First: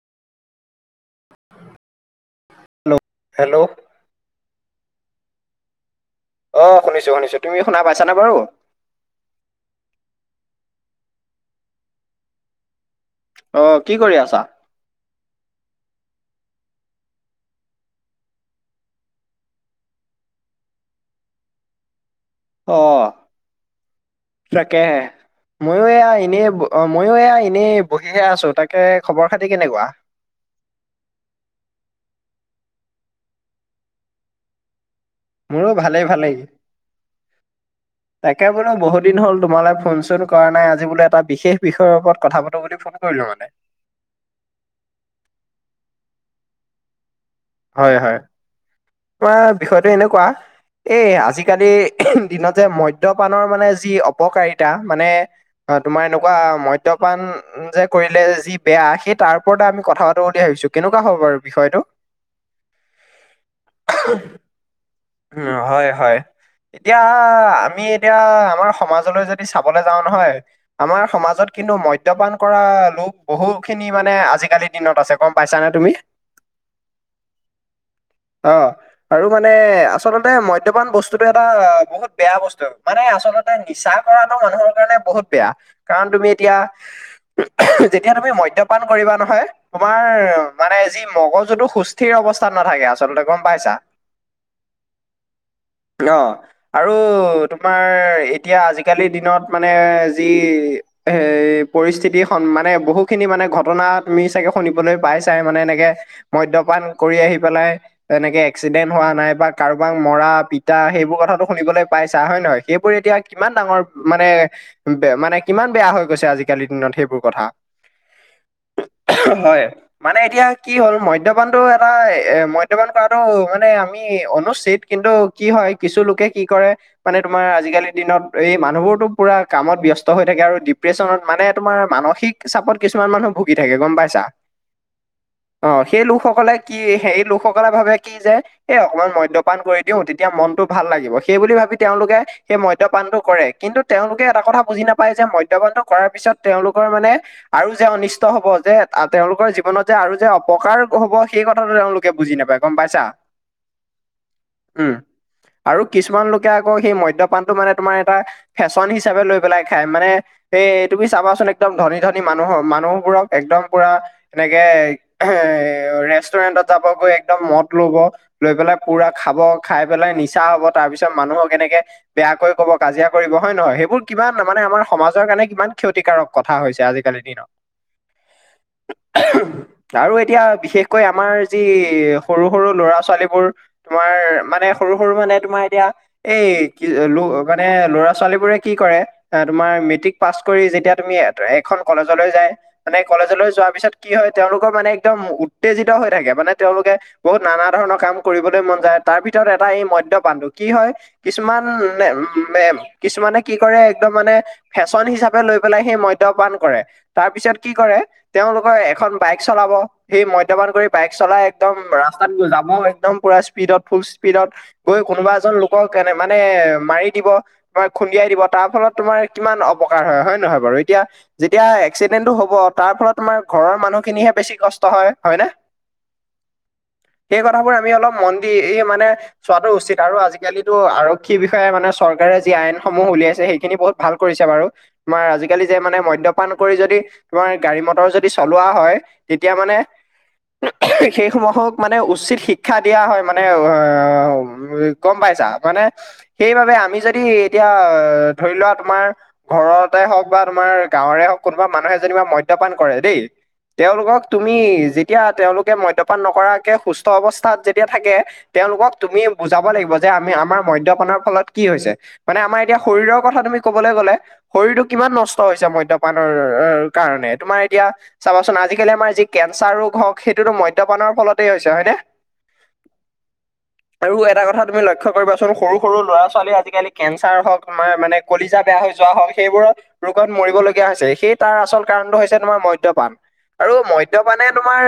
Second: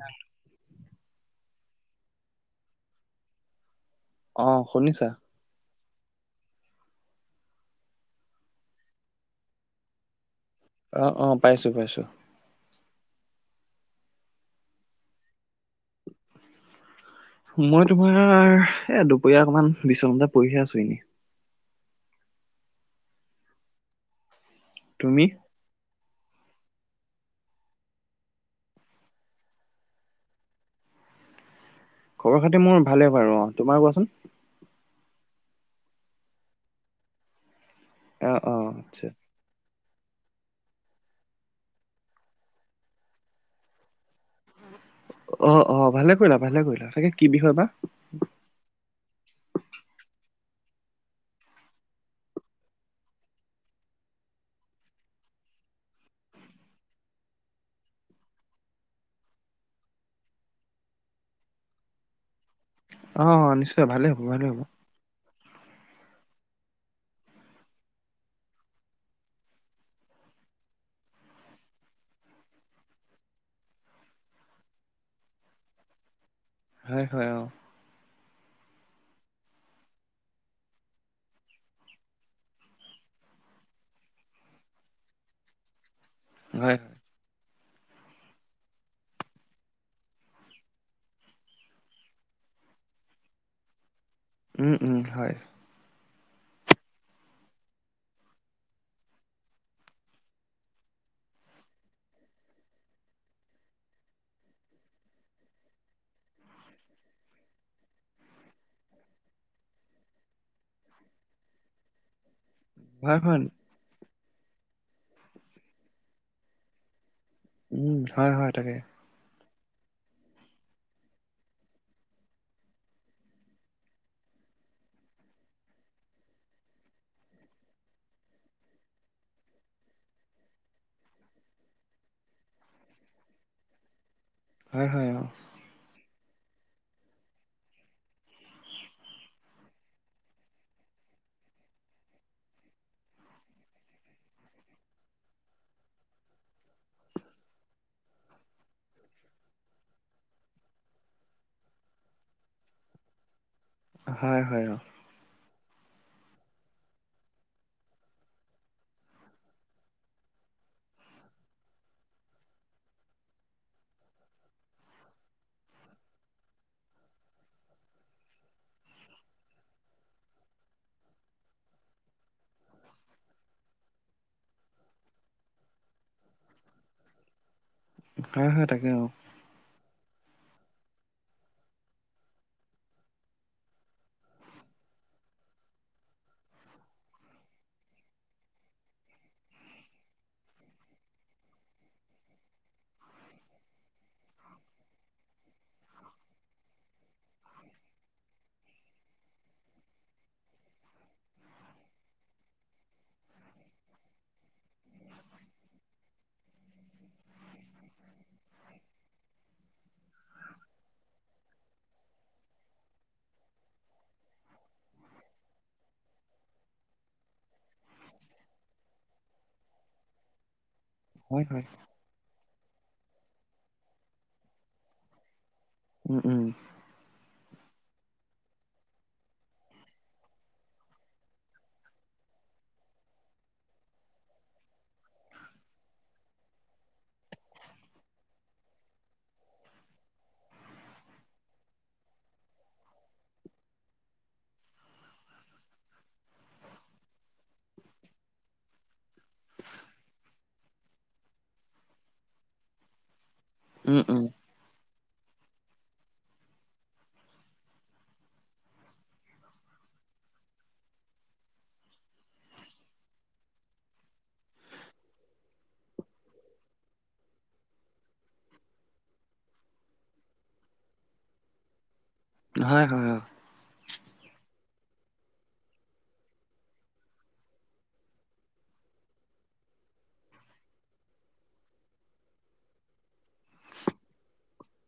হয়। লৌ হেল্ল', অ', শুনিছাঁ? অ', শুনিছোঁ শুনিছোঁ, তুমি শুনা পাইছানে বাৰু? অ', অ', পাইছোঁ পাইছোঁ। অ', কি কৰি আছা? মই তোমাৰ, এ দুপৰীয়া অকমান বিছনাটে পৰিহে আছোঁ এনেই। অ', তাকেহে। তুমি ময়ো এয়া এনেই, ময়ো এয়া এনেই বহিহে আছো। তাকে খবৰ খাতি কেনেকুৱা? খবৰ-খাতি মোৰ ভালে বাৰু, অ', তোমাৰ কোৱাচোন। মোৰো ভালেই ভালেই। অ তাকে অ বোলো বহু আচ্ছা দিন হ'ল। তোমালৈ ফোন চোন কৰা নাই। আজি বোলো এটা বিশেষ বিষয়ৰ ওপৰত কথা পাতোঁ বুলি ফোন কৰিলো মানে। অ', অ', ভালে কৰিলা, ভালে কৰিলা। তাকে কি বিষয় বা? হয় হয়, তোমাৰ বিষয়টো এনেকুৱা এই আজিকালিৰ দিনত যে, মদ্যপানৰ মানে যি অপকাৰিতা মানে অ', তোমাৰ এনেকুৱা মদ্যপান যে কৰিলে যি বেয়া, সেই তাৰ ওপৰতে আমি কথা পাতোঁ বুলি ভাবিছোঁ। কেনেকুৱা হ'ব বাৰু বিষয়টো? অ', অ', নিশ্চয় ভালে হ'ব, ভালে হ'ব। উম্, হয় হয়। এতিয়া, আমি এতিয়া আমাৰ সমাজলৈ যদি চাবলৈ যাওঁ নহয় আমাৰ সমাজত কিন্তু মদ্যপান কৰা লোক বহু খিনি মানে আজিকালি দিনত আছে, গম পাইছানে তুমি? হয় হয়, অ'। অ', আৰু মানে আচলতে মদ্যপান বস্তুতটো এটা বহুত বেয়া বস্তু মানে আচলতে নিচা কৰাটো মানুহৰ কাৰণে বহুত বেয়া কাৰণ তুমি এতিয়া হয় হয়। যেতিয়া তুমি মদ্যপান কৰিবা নহয় তোমাৰ মানে যি মগজুতো সুস্থিৰ অৱস্থাত নাথাকে আচলতে গম পাইছা? উম উম হয়। অ আৰু তোমাৰ এতিয়া আজিকালিৰ দিনত মানে যি এ পৰিস্থিতি মানে বহুখিনি মানে ঘটনা তুমি চাগে শুনিবলৈ পাইছাই মানে এনেকে মদ্যপান কৰি আহি পেলাই তেনেকে এক্সিডেন্ট হোৱা নাই বা কাৰোবাক মৰা পিতা সেইবোৰ কথাাতটো শুনিবলৈ পাইছা হয় নে নহয় সেইবোৰ হয় এতিয়া হয় কিমান ডাঙৰ‌ মানে মানে কিমান বেয়া হৈ গৈছে আজিকালিৰ দিনত সেইবোৰ কথা। উম হয় হয় তাকে। হয় মানে এতিয়া কি হ'ল মদ্যপানটো এটা এ মদ্যপান কৰাতটো মানে আমি চীত কিন্তু কি হয় কিছু লোকে কি কৰে মানে তোমাৰ আজিকালিৰ দিনত এই মানুহবোৰতো পুৰা কামত ব্যস্ত হৈ থাকে আৰু ডিপ্ৰেশচনত মানে তোমাৰ মানসিক চাপত কিছুমান মানুহ ভুগি থাকে গম পাইছা? হয় হয় অ অ সেই লোকসকলে কি সেই লোকসকলে ভাবে কি যে এ অকমান মদ্য ৰপান কৰি দিও তেতিয়া মনতটো ভাল লাগিব সেই বুলি ভাবি তেওঁলোকে সেই মদ্যপানটো কৰে কিন্তু তেওঁলোকে এটা কথা বুজি নাপায় যে মদ্যপান টো কৰাৰ পিছত তেওঁলোকৰ মানে আৰু যে অনিষ্ট হব যে তেওঁলোকৰ জীৱনত যে আৰু যে অপকাৰ হব সেই কথাটো তেওঁলোকে বুজি নাপায় গম পাইছা হয় হয় অ উম আৰু কিছুমান লোকে আকৌ সেই মদ্যপানতটো মানে তোমাৰ এটা ফেশ্বন হিচাপে লৈ পেলাই খাই মানে সেই তুমি চাবাচোন একদম ধনী ধনী মানুহৰ মানুহবোৰক একদম পুৰা এনেকে এ ৰেষ্টুৰেণ্টত যাব গৈ একদম মদ লব লৈ পেলাই পুৰা খাব খাই পেলাই নিচা হ'ব তাৰ পিছত মানুহক কেনেকে বেয়াকৈ কব কাজিয়া কৰিব হয় নে নহয় সেইবোৰ কিমান মানে আমাৰ সমাজৰ কাৰণে কিমান ক্ষতিকাৰক কথা হৈছে আজিকালিৰ দিনত [inaudible] হয় হয় তাকে আৰু আৰু এতিয়া বিশেষকৈ আমাৰ যি সৰু সৰু ল'ৰা ছোৱালীবোৰ তোমাৰ মানে সৰু সৰু মানে তোমাৰ এতিয়া এই কি ল মানে ল'ৰা ছোৱালী বোৰে কি কৰে আহ তুমাৰ মেট্ৰিক পাছ কৰি যেতিয়া তুমি এখন কলেজলৈ যায় মানে কলেজলৈ যোৱাৰ পিছত কি হয় তেওঁলোকৰ মানে একদম উত্তেজিত হৈ থাকে মানে তেওঁলোকে বহুত নানা ধৰণৰ কাম কৰিবলৈ মন যায় তাৰ ভিতৰত এটা এই মধ্যয় পানণধো কি হয় কিছুমান উ কিছুমানে কি কৰে একদম মানে ফেশ্বন হিচাপে লৈ পেলাই সেই মদ্যপান কৰে তাৰ পিছত কি কৰে তেওঁলোকৰ এখন বাইক চলাব সেই মদ্যপান কৰি বাইক চলাই একদম ৰাস্তাত যাব একদম পুৰা স্পীডত ফুল স্পীডত গৈ কোনোবা এজন লোকক এনে মানে মাৰি দিব তোমাৰ খুন্দিয়াই দিব তাৰ ফলত তোমাৰ কিমান অপকাৰ হয় হয়ে নহয় বাৰু এতিয়া হয় হয় যেতিয়া এক্সিডেণ্টো হ'ব তাৰ ফলত তোমাৰ ঘৰৰ মানুহখিনিহে বেছি কষ্ট হয় ন উম উম সেই কথাবোৰ আমি অলপ মন দি এই মানে চোৱাতটো উচিত আৰু আজিকালিতো আৰক্ষী বিষয়ে মানে চৰকাৰে যি আইনসমূহ উলিয়াইছে সেইখিনি বহুত ভাল কৰিছো বাৰু তোমাৰ আজিকালি যে মানে মদ্যপান কৰি যদি তোমাৰ গাড়ী মটৰ যদি চলোৱা হয় তেতিয়া মানে সেইসমূহক মানে উচিত শিক্ষা দিয়া হয় মানে [unintelligible] গম পাইছা মানে সেইবাবে আমি যদি এতিয়া ধৰি লোৱা তোমাৰ ঘৰতে হওক বা তোমাৰ গাঁৱৰে হওক কোনোবা মানুহে যেনিবা মদ্যপান কৰে দেই উম উম তেওঁলোকক তুমি যেতিয়া তেওঁলোকে মদ্যপান নকৰাকে সুস্থ অৱস্থাত যেতিয়া যেতিয়া থাকে তেওঁলোকক তুমি বুজাব লাগিব যে আমি আমাৰ মদ্যপানৰ ফলত কি হৈছে। মানে আমাৰ এতিয়া শৰীৰৰ কথা তুমি কবলৈ গ'লে শৰীৰটো কিমান নষ্ট হৈছে মদ্যপানৰ কাৰণে তোমাৰ এতিয়া চাবাচোন আজিকালি আমাৰ যি কেঞ্চাৰ ৰোগ হওক সেইটোতো মদ্যপানৰ ফলতেই হৈছে হয় নে হয়, হয়, হয়। আৰু এটা কথা তুমি লক্ষ্য কৰিবাচোন সৰু সৰু ল'ৰা ছোৱালী আজিকালি কেঞ্চাৰ হওক তোমাৰ মানে কলিজা বেয়া হৈ যোৱা হওক সেইবোৰত ৰোগত মৰিবলগীয়া হৈছে সেই তাৰ আচল কাৰণটো হৈছে তোমাৰ মদ্যপান আৰু মদ্যপানে তোমাৰ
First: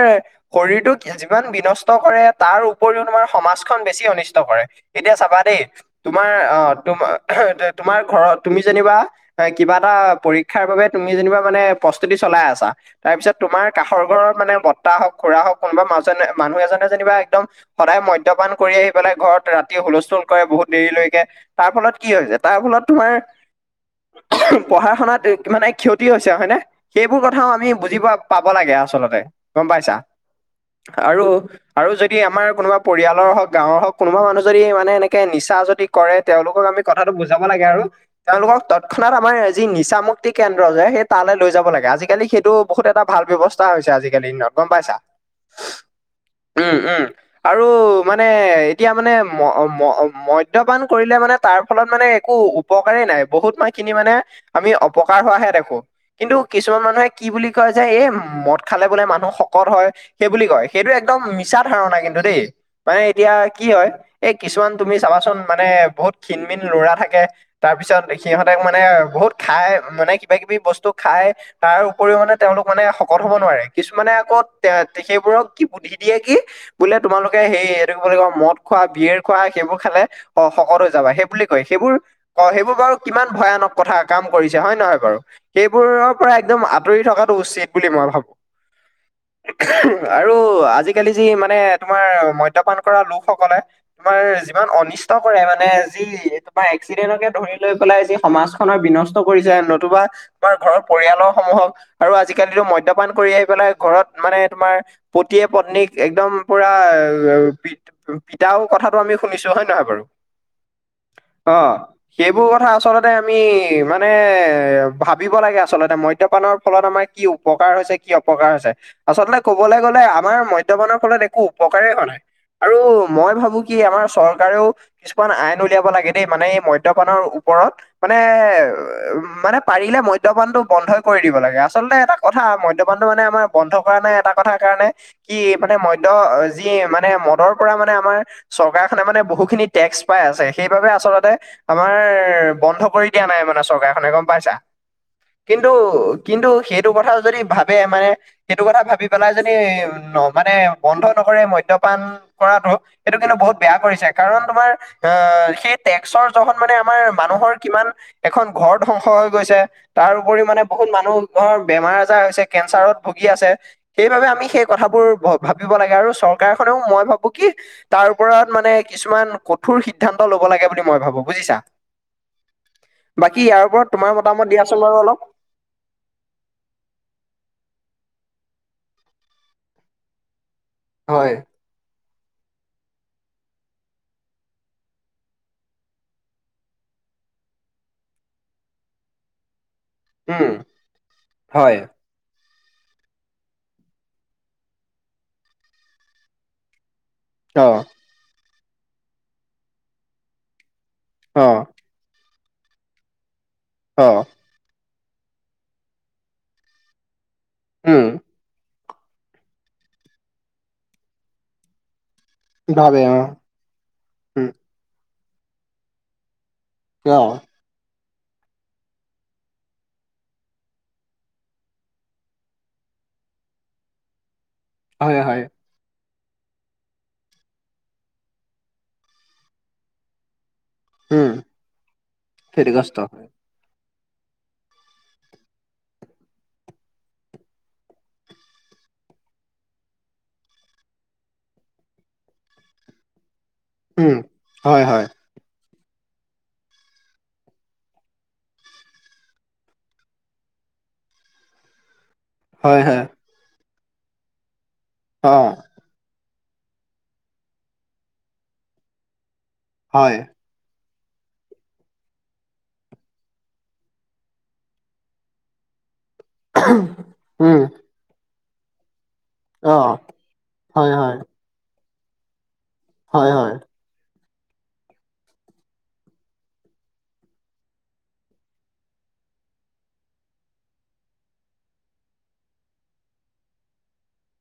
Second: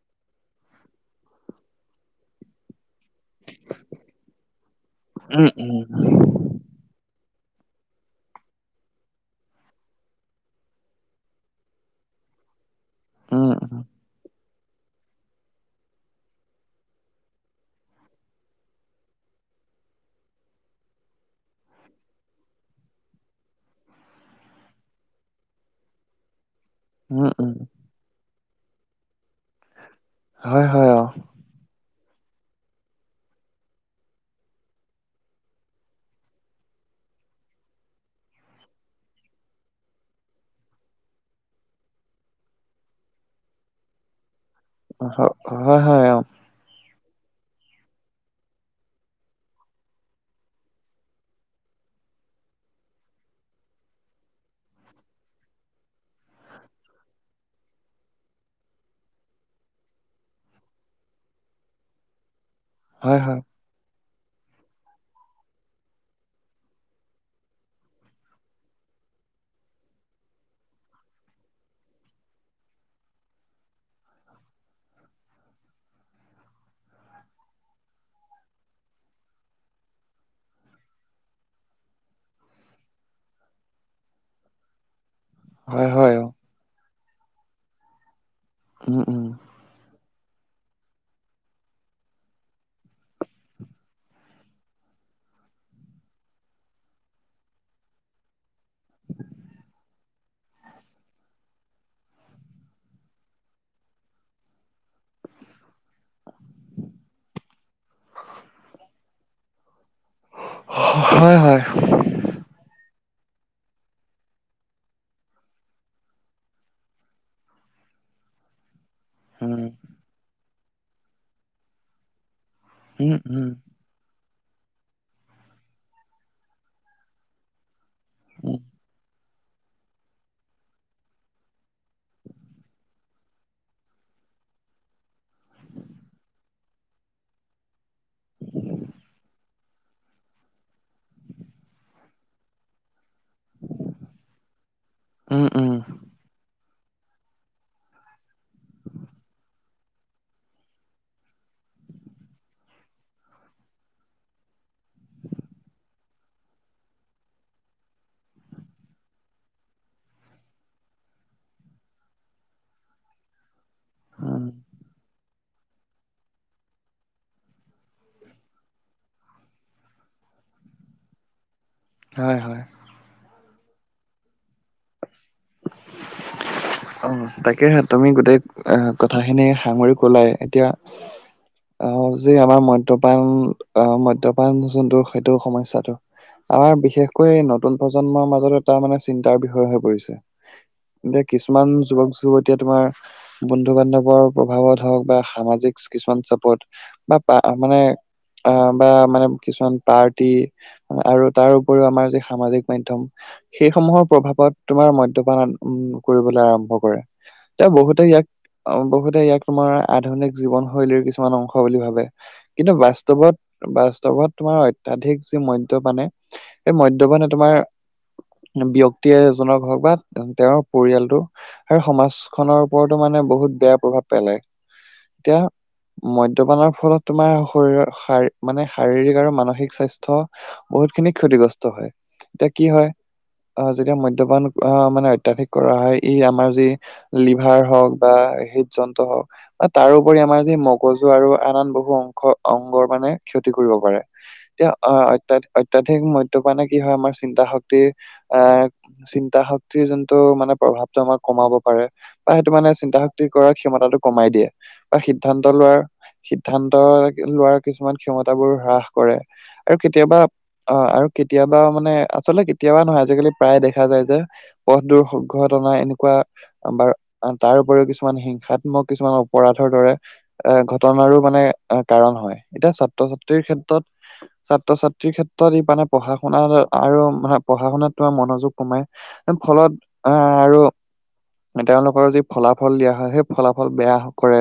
শৰীৰটো যিমান বিনষ্ট কৰে তাৰ উপৰিও তোমাৰ সমাজখন বেছি অনিষ্ট কৰে, এতিয়া চাবা উম দেই উম তোমাৰ আহ তোম তোমাৰ ঘৰত তুমি যেনিবা হয় কিবা এটা পৰীক্ষাৰ বাবে তুমি যেনিবা মানে প্ৰস্তুতি চলাই আছা তাৰ পিছত উম তোমাৰ উম কাষৰ ঘৰৰ মানে বৰ্তা হওক খুৰা হওক কোনোবা মানুহ এজনে যেনিবা একদম সদায় মদ্যপান কৰি আহি পেলাই ঘৰত ৰাতি হুলস্থুল কৰে বহুত দেৰিলৈকে তাৰ ফলত কি হৈছে তাৰ ফলত তোমাৰ পঢ়া শুনাত মানে ক্ষতি হৈছে হয়নে? সেইবোৰ উম কথাও উম আমি বুজিব পাব লাগে আচলতে গম পাইছা। হয়, হয়। অ আৰু, আৰু যদি যদি আমাৰ কোনোবা পৰিয়ালৰ হওক, গাঁৱৰ হওক কোনোবা মানুহ যদি মানে এনেকৈ নিচা যদি কৰে তেওঁলোকক আমি কথাটো বুজাব লাগে আৰু তেওঁলোকক তৎক্ষণাত আমাৰ যি নিচা মুুক্তি কেন্দ্ৰ যে সেই তালৈ লৈ যাব লাগে আজিকালি সেইটো বহুত এটা ভাল ব্যৱস্থা হৈছে আজিকালি দিনত, গম পাইছা হয় হয় অ উম উম। আৰু মানে এতিয়া মানে ম ম দ্যপান কৰিলে মানে তাৰ ফলত মানে একো উপকাৰেই নাই বহুত মাহখিনি মানে আমি অপকাৰ হোৱাহে দেখো। কিন্তু কিছুমান মানুহে কি বুলি কয় যে এই মদ খালে বোলে মানুহ শকত হয় সেই বুলি কয় সেইটো একদম মিছা ধাৰণা কিন্তু দেই মানে এতিয়া কি হয় এই কিছুমান তুমি চাবাচোন মানে বহুত ক্ষীণমিন ল'ৰা থাকে। তাৰ পিছত সিহঁতক মানে বহুত খাই মানে কিবা কিবি বস্তু খাই তাৰ উপৰিও মানে তেওঁলোক মানে শকত হব নোৱাৰে কিছুমানে আকৌ তে সেইবোৰক কি বুদ্ধি দিয়ে কি বোলে তোমালোকে সেই এইটো কি বুলি কয় মদ খোৱা বিয়ৰ খোৱা সেইবোৰ খালে অ' শকত হৈ যাবা সেই বুলি কয় সেইবোৰ অ' সেইবোৰ বাৰু কিমান ভয়ানক কথা কাম কৰিছে হয় নে নহয় বাৰু। হয় হয় সেইবোৰৰ অ পৰা একদম আঁতৰি থকাটো উচিত বুলি মই ভাবো। উম, উম। আৰু আজিকালি যি মানে তোমাৰ মদ্যপান কৰা লোকসকলে তোমাৰ যিমান অনিষ্ট কৰে মানে যি তোমাৰ এক্সিডেণ্টকে ধৰি লৈ পেলাই যি সমাজ বিনষ্ট কৰিছে নতুবা আমাৰ ঘৰৰ পৰিয়ালৰ সমূহক আৰু আজিকালিতো মদ্যপান কৰি আহি পেলাই ঘৰত মানে তোমাৰ পতিয়ে পত্নীক একদম পুৰা প পিতাও কথাটো আমি শুনিছো হয় নে নহয় বাৰু। হয় অ'। হয় সেইবোৰ কথা আচলতে আমি মানে এ ভাবিব লাগে আচলতে মদ্যপানৰ ফলত আমাক কি উপকাৰ হৈছে কি অপকাৰ হৈছে আচলতে উম কবলৈ গ'লে আমাৰ মদ্যপানৰ ফলত একো উপকাৰেই হোৱা নাই আৰু উম মই উম ভাবো কি আমাৰ চৰকাৰেও কিছুমান আইন উলিয়াব লাগে দেই মানে এই মদ্যপানৰ ওপৰত মানে উম উ মানে পাৰিলে মদ্যপানটো বন্ধই কৰি দিব লাগে আচলতে এটা। কথা মদ্যপানটো মানে আমাৰ বন্ধ কৰা নাই এটা কথাৰ কাৰণে। কি মানে মদ্য যি মানে মদৰ পৰা মানে আমাৰ। চৰকাৰখনে মানে বহুখিনি টেক্স পাই আছে সেইবাবে আচলতে। আমাৰ বন্ধ কৰি দিয়া নাই মানে চৰকাৰখনে গম পাইছা। উম কিন্তু উম কিন্তু সেইটো কথা যদি ভাবে মানে সেইটো কথা ভাবি পেলাই যদি। ন মানে বন্ধ নকৰে মদ্যয়পান কৰাতটো সেইটো কিন্তু বহুত বেয়া কৰিছে কাৰণ তোমাৰ। অ' সেই টেক্সৰ য মানে আমাৰ মানুহৰ কিমান এখন ঘৰ ধ্বংস হৈ গৈছে। তাৰ উপৰি মানে বহুত মানুহৰ বেমাৰ আজাৰ হৈছে কেঞ্চাৰত ভুগি আছে সেইবাবে উম আমি সেই। কথাবোৰ ভাবিব লাগে আৰু চৰকাৰ খনেও মই ভাবো কি। তাৰ ওপৰত মানে কিছুমান কঠোৰ সিদ্ধান্ত লব লাগে বুলি মই ভাবো বুজিছা। হয় হয়। বাকী ইয়াৰ ওপৰত তোমাৰ মতামত দিয়াচ বাৰু অলপ। অ' তাকেহে তুমি গোটেই অ' কথাখিনি সাঙৰি কলাই এতিয়া। হয়। অ' যি আমাৰ মদ্যপান অ' মদ্যপান যোনটোৰ সেইটো সমস্যাটো। আমাৰ বিশেষকৈ নতুন প্ৰজন্মৰ মাজত এটা মানে চিন্তাৰ বিষয়। হয় হৈ পৰিছে উম, এতিয়া কিছুমান হয়। যুৱক যুৱতী এতিয়া তোমাৰ। বন্ধু বান্ধৱৰ, প্ৰভাৱত হওক বা সামাজিক কিছুমান চাপত বা বা মানে অ', অ, বা মানে কিছুমান পাৰ্টি আৰু তাৰ অ', উপৰিও আমাৰ যি সামাজিক মাধয়ম সেইসমূহৰ অ', প্ৰভাৱ। তোমাৰ মদ্যপান উম কৰিবলৈ আৰম্ভ কৰে, তে বহুতে উম, ইয়াক বহুতে ইয়াক তোমাৰ আধুনিক জীৱনশৈলীৰ কিছুমান অংশ বুলি ভাবে, কিন্তু ভাবে অ', বাস্তৱত বাস্তৱত উম, তোমাৰ অতিয়াধিক যি মদ্যপানে সেই মদ্যপানে অ', তোমাৰ ব্যয়ক্তিয়ে এজনৰ হক বা তেওঁৰ পৰিয়ালটো আৰু সমাজখনৰ ওপৰতো মানে বহুত বেয়া প্ৰভাৱ পেলায়, হয়, এতিয়া হয়, মদ্যপানেৰ ফলত তোমাৰ শৰিৰ, শ মানে শাৰীৰিক আৰু মানসিক স্বাস্থ্য বহুত খিনি উম, ক্ষতিগ্ৰস্ত হয়, এতিয়া কি হয়। আহ যেতিয়া মদ্যপানে আহ, মানে অত্যাধিক কৰা হয় ই আমাৰ যি লিভাৰ হওক, বা হৃদ যন্ত্ৰ হওক। বা তাৰোপৰি আমাৰ যে মগজু আৰু আন আন বহু অংশ, অংগৰ মানে ক্ষতি কৰিব পাৰে উম, এতিয়া হয়, হয়, অতীয়া অত্যাধিক মদ্যপানে কি হয় আমাৰ চিন্তা শক্তি আ চিন্তা শক্তিৰ যোনটো, মানে প্ৰভাৱতটো আমাৰ কমাব পাৰে বা সেইটো মানে হয়, চিন্তা হয়, শক্তি কৰাৰ ক্ষমতাটো কমাই দিয়ে বা সিদ্ধান্ত অ', লোৱাৰ সিদ্ধান্ত লোৱাৰ, কিছুমান ক্ষমতাবোৰ হ্ৰাস কৰে আৰু হয়। কেতিয়াবা অ, আৰু কেতিয়াবা মানে আচলতে কেতিয়াবা নহয় আজিকালি প্ৰায় দেখা যায়, যে পথ দৰঘটনা এনেকুৱা বাৰ তাৰ উম, উপৰিও কিছুমান হিংসাত্মক কিছুমান অপৰাধৰ দৰে অ', এ, হয়, ঘটনাৰো হয়, মানে কাৰণ হয়, এতিয়া ছাত্ৰ হয়, ছাত্ৰীৰ হয়, ক্ষেত্ৰত ছাত্ৰ ছাত্ৰীৰ ক্ষেত্ৰত ই, মানে পঢ়া শুনা আৰু মানে পঢ়া শুনাত মনোযোগ কমাই ফলত আ, আৰু তেওঁলোকৰ যি ফলাফল দিয়া হয় সেই ফলাফল বেয়া কৰে,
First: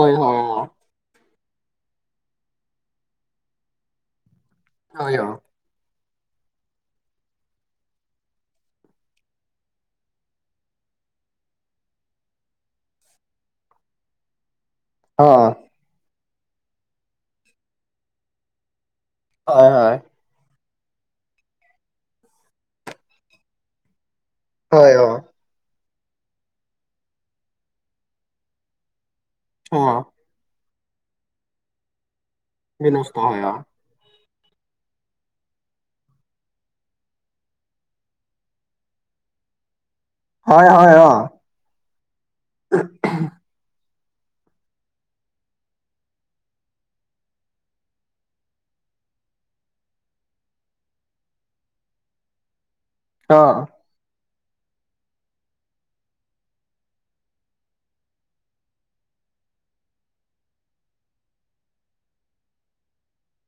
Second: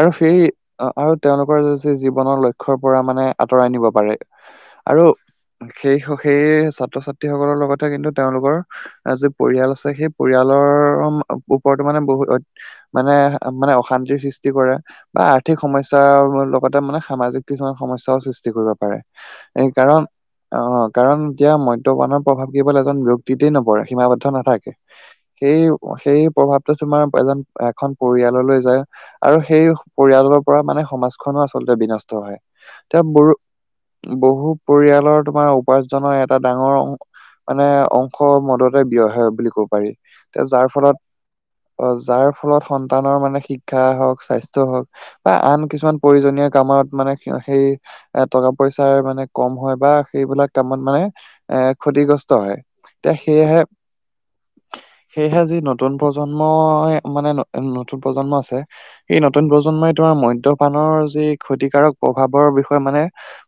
আৰু হয়, সেই অ', আৰু তেওঁলোকৰ যি জীৱনৰ লক্ষ্ৰ পৰা মানে আঁতৰাই নিব পাৰে, আৰু হয়, অ', সেই, সেই ছাত্ৰ ছাত্ৰী সকলৰ লগত কিন্তু তেওঁলোকৰ যি পৰিয়াল আছে সেই পৰিয়ালৰ ওপৰতো মানে বহুত মানে, মানে অশান্তিৰ সৃষ্টি কৰে। বা অ', আৰ্থিক সমস্যাৰ লগতে মানে সামাজিক কিছুমান সমস্যাও সৃষ্টি কৰিব পাৰে। এই হয়, হয়, কাৰণ অ, কাৰণ এতিয়া মদ্যপান প্ৰভাৱ কেৱল এজন ব্যয়ক্তিতে নপৰে সীমাবদ্ধ নাথাকে। হয়, অ', সেই, সেই প্ৰভাৱটো তোমাৰ এজন এখন পৰিয়াললৈ যায়। আৰু সেই অ', পৰিয়ালৰ পৰা মানে সমাজখনো আচলতে বিনষ্ট হয়, তেওঁ বিনষ্ট বৰু হয়, অ', বহু পৰিয়ালৰ তোমাৰ উপাৰ্জনৰ এটা ডাঙৰ অং মানে অংশ মদতে ব্যয় হয় বুলি ক'ব পাৰি, তে যাৰ হয়, হয়, ফলত অ', অ', যাৰ ফলত সন্তানৰ মানে শিক্ষা হওক, স্বাস্থ্য হওক বা আন কিছুমান প্ৰয়োজনীয় কামত মানে সেই এ টকা পইচাৰ মানে কম হয় বা সেইবিলাক কামত মানে এ, ক্ষতিগ্ৰস গ্ৰস্ত হয়, তে সেয়েহে [inaudible] সেয়েহে যি নতুন প্ৰজন্মই মানে, নতুন প্ৰজন্ম আছে এই নতুন প্ৰজন্মই, তোমাৰ মদ্যপানৰ যি ক্ষতিকাৰক প্ৰভাৱৰ বিষয়ে মানে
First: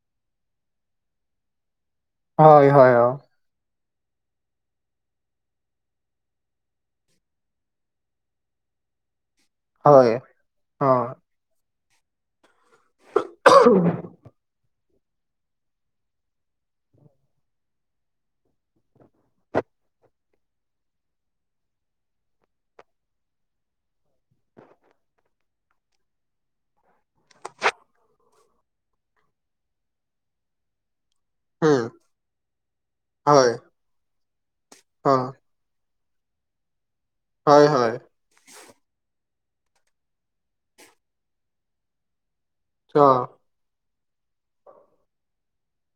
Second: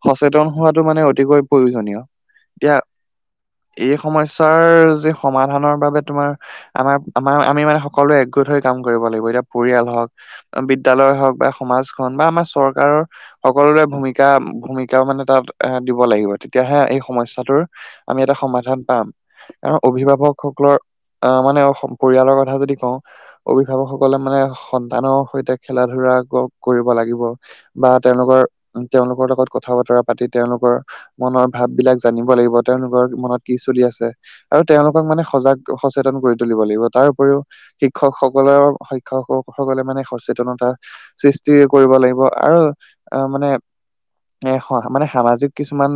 সচেতন হোৱাটো মানে অতিকৈ প্ৰয়োজনীয়। হয়, এতিয়া হয়, অ'। এই সমস্যাৰ যি সমাধানৰ বাবে তোমাৰ আমাৰ, আমাৰ আমি মানে সকলোৱে একগোট হৈ কাম কৰিব লাগিব, এতিয়া পৰিয়াল হওক, হয়, বিদ্যালয় অ', হওক বা সমাজখন বা আমাৰ চৰকাৰৰ সকলোৰে ভূমিকা ভূমিকা-ভূমিকাও মানে তাত এ দিব লাগিব, তেতিয়াহে এই সমস্যা তোৰ আমি এটা সমাধান পাম। [unintelligible] অভিভাৱকসকলৰ আহ মানে পৰিয়ালৰ কথা যদি কওঁ অভিভাৱকসকলে মানে সন্তানৰ সৈতে খেলা ধূলা ক-কৰিব লাগিব। বা তেওঁলোকৰ, তেওঁলোকৰ লগত কথা বতৰা পাতি তেওঁলোকৰ মনৰ ভাব উম, বিলাক জানিব লাগিব, তেওঁলোকৰ মনত হয়, কি চল আছে। আৰু তেওঁলোকক অ', মানে সজাগ সচেতন কৰি তুলিব লাগিব, তাৰ উপৰিও হয়, হয়। শিক্ষকসকলৰ শিক্ষকসকলে মানে সচেতনতা সৃষ্টি কৰিব লাগিব, আৰু অ আহ মানে এ মানে সামাজিক কিছুমান,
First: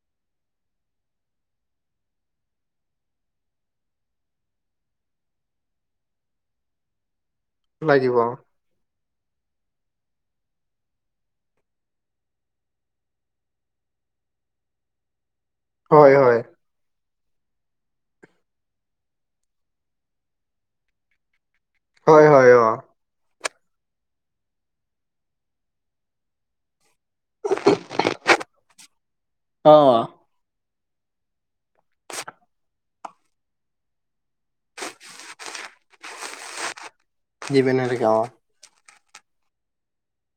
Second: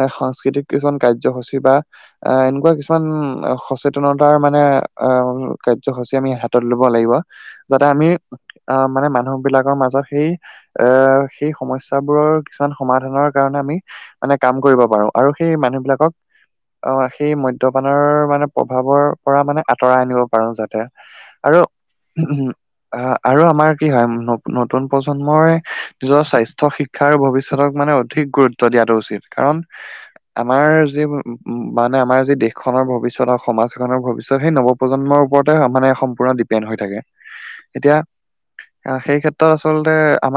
এ সাস্কৃতিক কিছুমান কাৰ্যসূচী বা আহ এনেকুৱা কিছুমান সচেতনতাৰ মানে, আহ কাৰ্যসূচী আমি হ লব লাগিব, যাতে আমি লাগিব আহ মানে মানুহ বিলাকৰ মাজত সেই এ সেই সমস্যাবোৰৰ কিছুমান সমাধানৰ কাৰণে আমি মানে কাম কৰিব পাৰো, আৰু সেই হয় মানুহবিলাকক হয় অ', সেই মদ্যপানৰ মানে প্ৰভাৱৰ পৰা মানে আঁতৰাই আনিব পাৰো যাতে, আৰু হয় হয় [unintelligible] অ আৰু আমাৰ কি হয়, নতুন প্ৰজন্মই নিজৰ স্বাস্থ্য শিক্ষা আৰু ভৱিষ্যতক মানে অধিক গুৰুত্ব দিয়াটো উচিত, কাৰণ অ আমাৰ যি [unintelligible] মানে আমাৰ যি দেশখনৰ ভৱিষ্যত, আৰু সমাজখনৰ ভৱিষ্যত সেই নৱ প্ৰজন্মৰ ওপৰতে মানে, সম্পূৰ্ণ ডিপেণ্ড হৈ থাকে। [unintelligible] অ', সেই ক্ষেত্ৰত আচলতে আমাৰ